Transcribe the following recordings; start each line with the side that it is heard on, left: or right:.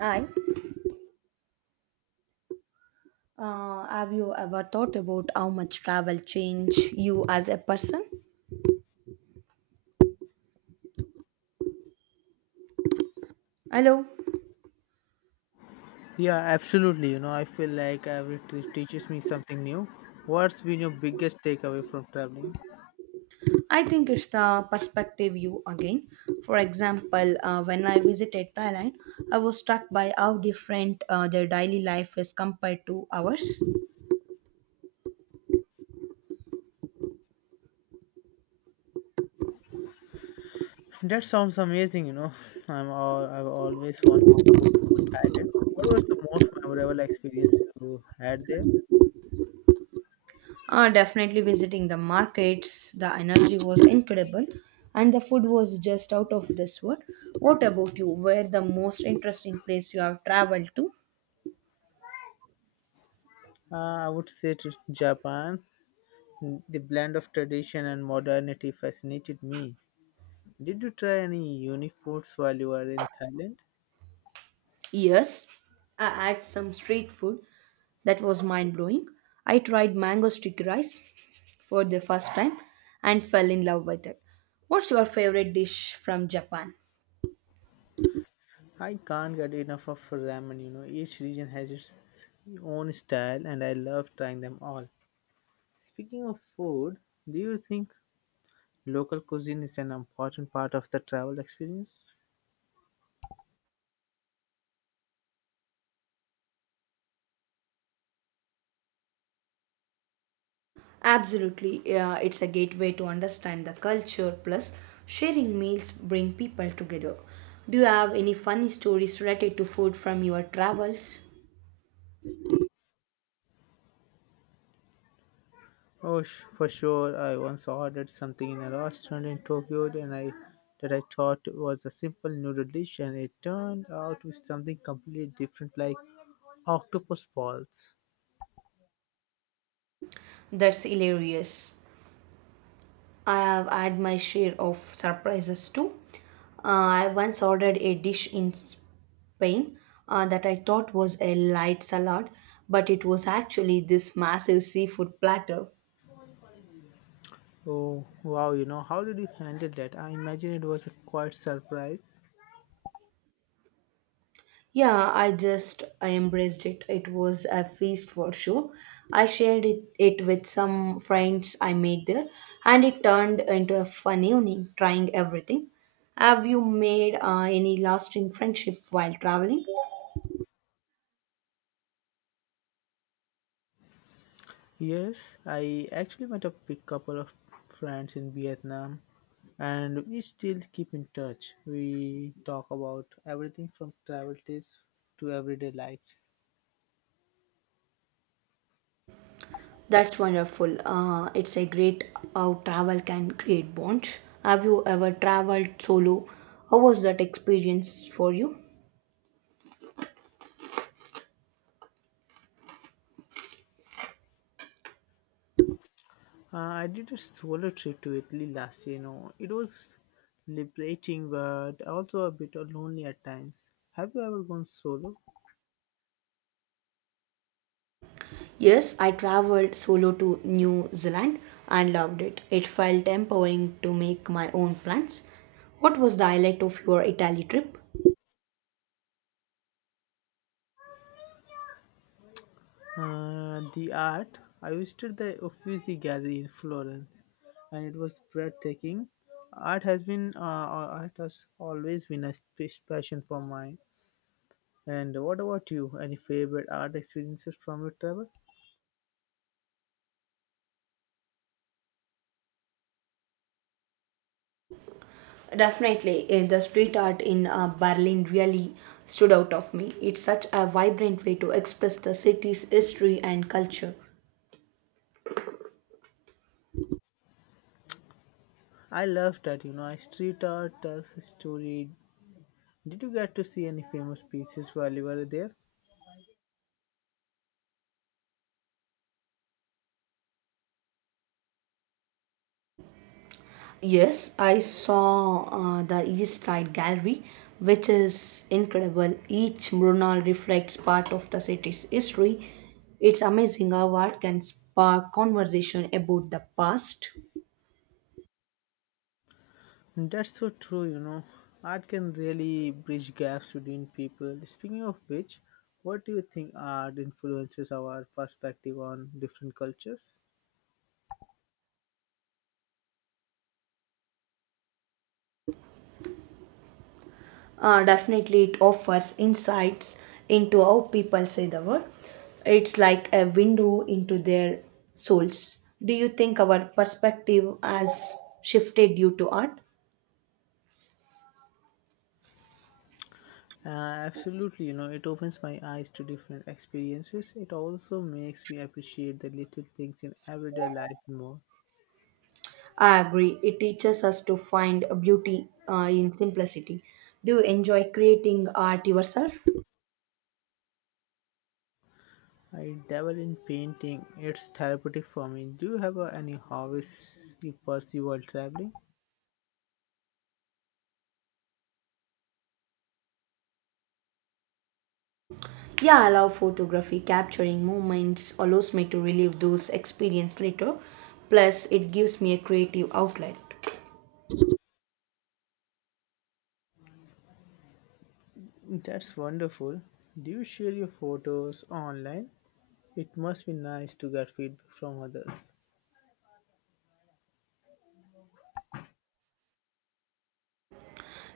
right: I have you ever thought about how much travel changed you as a person? Hello,
left: Yeah, absolutely. You know, I feel like every trip teaches me something new. What's been your biggest takeaway from traveling?
right: I think it's the perspective view again. For example, when I visited Thailand, I was struck by how different their daily life is compared to ours.
left: That sounds amazing. You know, I've always wanted to go to Thailand. What was the most memorable experience you had there?
right: Definitely visiting the markets, the energy was incredible, and the food was just out of this world. What about you? Where the most interesting place you have traveled to?
left: I would say to Japan. The blend of tradition and modernity fascinated me. Did you try any unique foods while you were in Thailand?
right: Yes, I had some street food that was mind blowing. I tried mango sticky rice for the first time and fell in love with it. What's your favorite dish from Japan?
left: I can't get enough of ramen, you know. Each region has its own style and I love trying them all. Speaking of food, do you think local cuisine is an important part of the travel experience?
right: Absolutely, yeah, it's a gateway to understand the culture. Plus, sharing meals bring people together. Do you have any funny stories related to food from your travels?
left: Oh, for sure. I once ordered something in a restaurant in Tokyo and I that I thought was a simple noodle dish and it turned out with something completely different like octopus balls.
right: That's hilarious. I have had my share of surprises too. I once ordered a dish in Spain that I thought was a light salad, but it was actually this massive seafood platter.
left: Oh, wow, you know, how did you handle that? I imagine it was a quite surprise.
right: Yeah, I just I embraced it. It was a feast for sure. I shared it with some friends I made there, and it turned into a fun evening trying everything. Have you made any lasting friendship while traveling?
left: Yes, I actually met up with a couple of friends in Vietnam and we still keep in touch. We talk about everything from travel tips to everyday lives.
right: That's wonderful. It's a great how travel can create bonds. Have you ever traveled solo? How was that experience for you?
left: I did a solo trip to Italy last year, you know. It was liberating but also a bit lonely at times. Have you ever gone solo?
right: Yes, I traveled solo to New Zealand and loved it. It felt empowering to make my own plans. What was the highlight of your Italy trip?
left: The art. I visited the Uffizi Gallery in Florence, and it was breathtaking. Art has always been a passion for mine. And what about you? Any favorite art experiences from your travel?
right: Definitely, the street art in Berlin really stood out of me. It's such a vibrant way to express the city's history and culture.
left: I love that. You know, I Street art tells a story. Did you get to see any famous pieces while you were there?
right: Yes, I saw the East Side Gallery, which is incredible. Each mural reflects part of the city's history. It's amazing how art can spark conversation about the past.
left: That's so true, you know. Art can really bridge gaps between people. Speaking of which, what do you think art influences our perspective on different cultures?
right: Definitely, it offers insights into how people see the world. It's like a window into their souls. Do you think our perspective has shifted due to art?
left: Absolutely, you know, it opens my eyes to different experiences. It also makes me appreciate the little things in everyday life more.
right: I agree. It teaches us to find a beauty in simplicity. Do you enjoy creating art yourself?
left: I dabble in painting, it's therapeutic for me. Do you have any hobbies you pursue while traveling?
right: Yeah, I love photography. Capturing moments allows me to relive those experiences later. Plus, it gives me a creative outlet.
left: That's wonderful. Do you share your photos online? It must be nice to get feedback from others.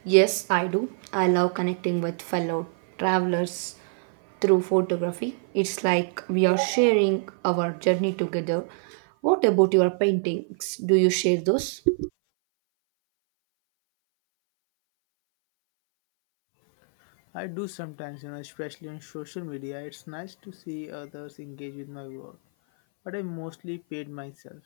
right: Yes, I do. I love connecting with fellow travelers through photography. It's like we are sharing our journey together. What about your paintings? Do you share those?
left: I do sometimes, you know, especially on social media. It's nice to see others engage with my work, but I mostly paid myself.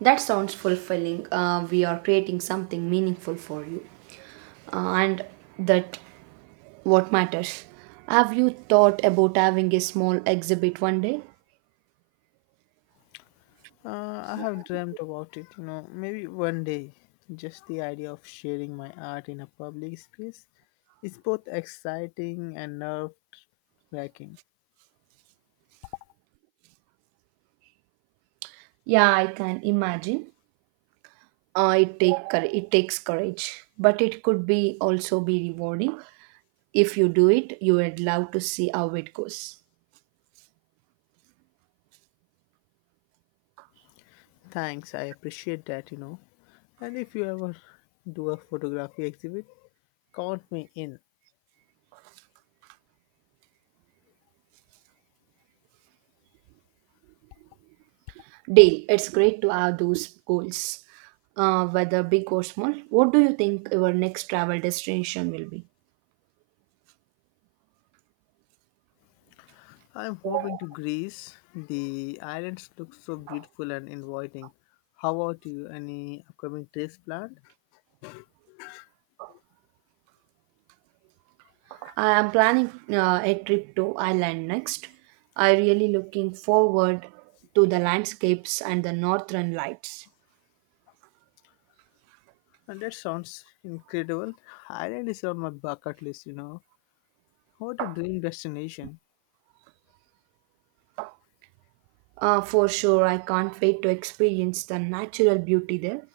right: That sounds fulfilling. We are creating something meaningful for you, and that what matters. Have you thought about having a small exhibit one day?
left: I have dreamt about it, you know, maybe one day. Just the idea of sharing my art in a public space is both exciting and nerve wracking.
right: Yeah, I can imagine. It takes courage, but it could be also be rewarding. If you do it, you would love to see how it goes.
left: Thanks, I appreciate that, you know. And if you ever do a photography exhibit, count me in.
right: Dale, it's great to have those goals, whether big or small. What do you think your next travel destination will be?
left: I'm hoping to Greece. The islands look so beautiful and inviting. How about you? Any upcoming trips planned?
right: I am planning a trip to Ireland next. I really looking forward to the landscapes and the northern lights.
left: And that sounds incredible. Ireland is on my bucket list, you know. What a dream destination.
right: For sure, I can't wait to experience the natural beauty there.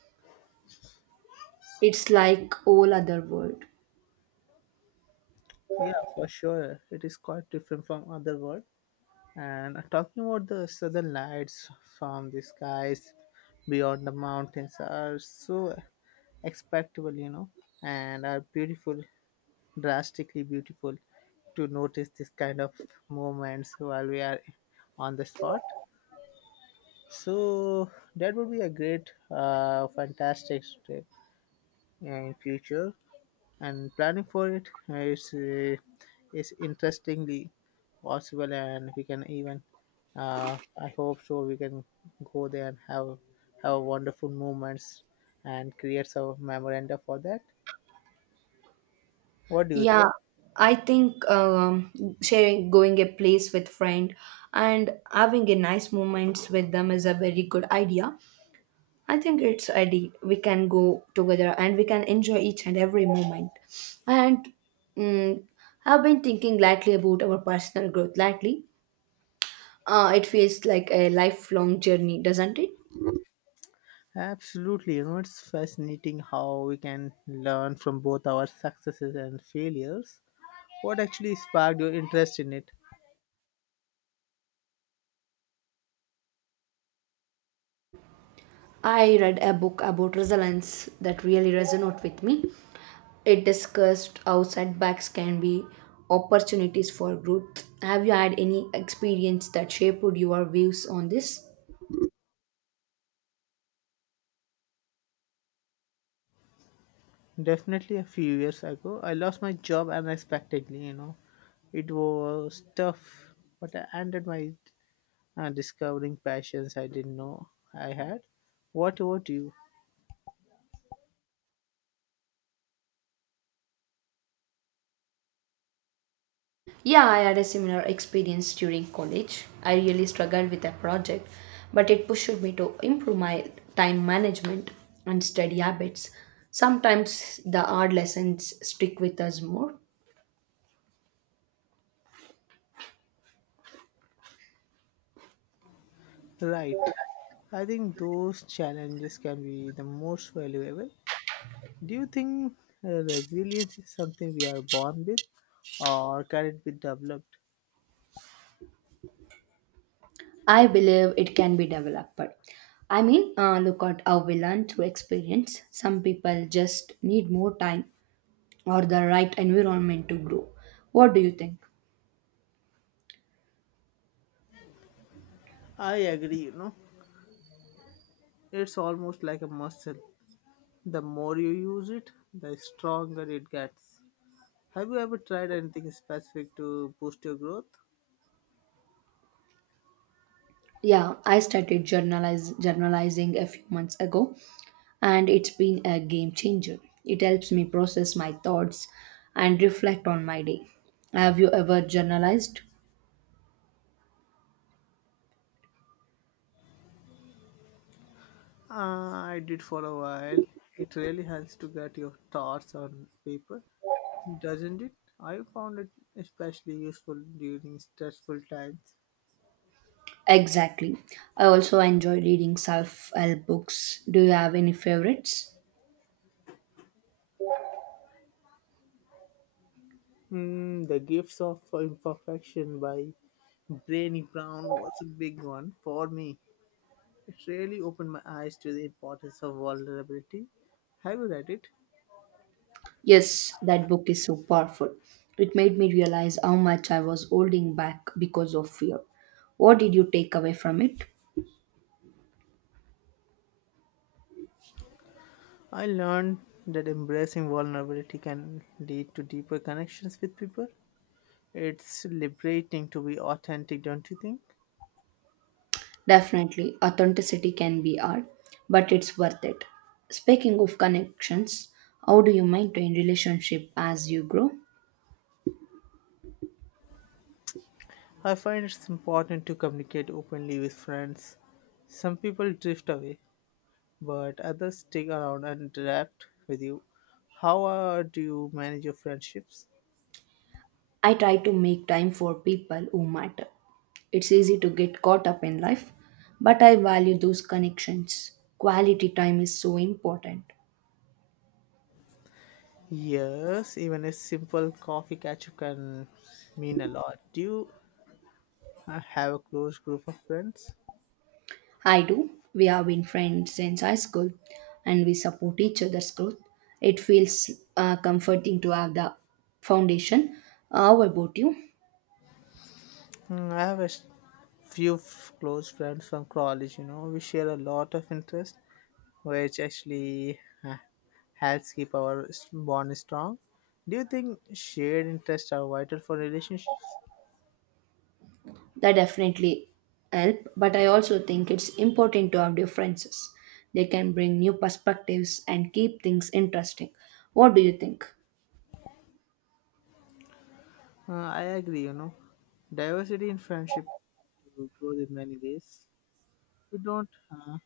right: It's like all other world.
left: Yeah, for sure. It is quite different from other world, and talking about the southern lights from the skies beyond the mountains are so expectable, you know, and are beautiful, drastically beautiful to notice this kind of moments while we are on the spot. So that would be a great, fantastic trip in future and planning for it is interestingly possible and we can even I hope so we can go there and have wonderful moments and create some memoranda for that. What do you
right: Yeah,
left: think?
right: I think sharing going a place with friend and having a nice moments with them is a very good idea. I think it's ideal. We can go together and we can enjoy each and every moment. And mm, I've been thinking lately about our personal growth lately. It feels like a lifelong journey, doesn't it?
left: Absolutely, you know, it's fascinating how we can learn from both our successes and failures. What actually sparked your interest in it?
right: I read a book about resilience that really resonated with me. It discussed how setbacks can be opportunities for growth. Have you had any experience that shaped your views on this?
left: Definitely a few years ago, I lost my job unexpectedly, you know. It was tough, but I ended my discovering passions I didn't know I had. What about you?
right: Yeah, I had a similar experience during college. I really struggled with a project, but it pushed me to improve my time management and study habits. Sometimes the hard lessons stick with us more.
left: Right. I think those challenges can be the most valuable. Do you think resilience is something we are born with or can it be developed?
right: I believe it can be developed. Look at how we learn through experience. Some people just need more time or the right environment to grow. What do you think?
left: I agree, you know. It's almost like a muscle. The more you use it, the stronger it gets. Have you ever tried anything specific to boost your growth?
right: Yeah, I started journalizing a few months ago, and it's been a game changer. It helps me process my thoughts and reflect on my day. Have you ever journalized?
left: Uh, I did for a while. It really helps to get your thoughts on paper, doesn't it? I found it especially useful during stressful times.
right: Exactly. I also enjoy reading self help books. Do you have any favorites?
left: Mm, the Gifts of Imperfection by Brené Brown was a big one for me. It really opened my eyes to the importance of vulnerability. Have you read it?
right: Yes, that book is so powerful. It made me realize how much I was holding back because of fear. What did you take away from it?
left: I learned that embracing vulnerability can lead to deeper connections with people. It's liberating to be authentic, don't you think?
right: Definitely, authenticity can be art, but it's worth it. Speaking of connections, how do you maintain relationship as you grow?
left: I find it's important to communicate openly with friends. Some people drift away, but others stick around and adapt with you. How do you manage your friendships?
right: I try to make time for people who matter. It's easy to get caught up in life, but I value those connections. Quality time is so important.
left: Yes, even a simple coffee catch up can mean a lot. Do you have a close group of friends?
right: I do. We have been friends since high school and we support each other's growth. It feels comforting to have the foundation. How about you?
left: Hmm, I have a close friends from college, you know. We share a lot of interest, which actually uh, helps keep our bond strong. Do you think shared interests are vital for relationships?
right: That definitely help, but I also think it's important to have differences. They can bring new perspectives and keep things interesting. What do you think?
left: I agree, you know. Diversity in friendship to grow in many ways. We don't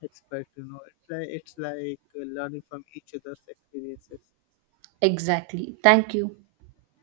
left: expect, you know. It's like learning from each other's experiences.
right: Exactly, thank you.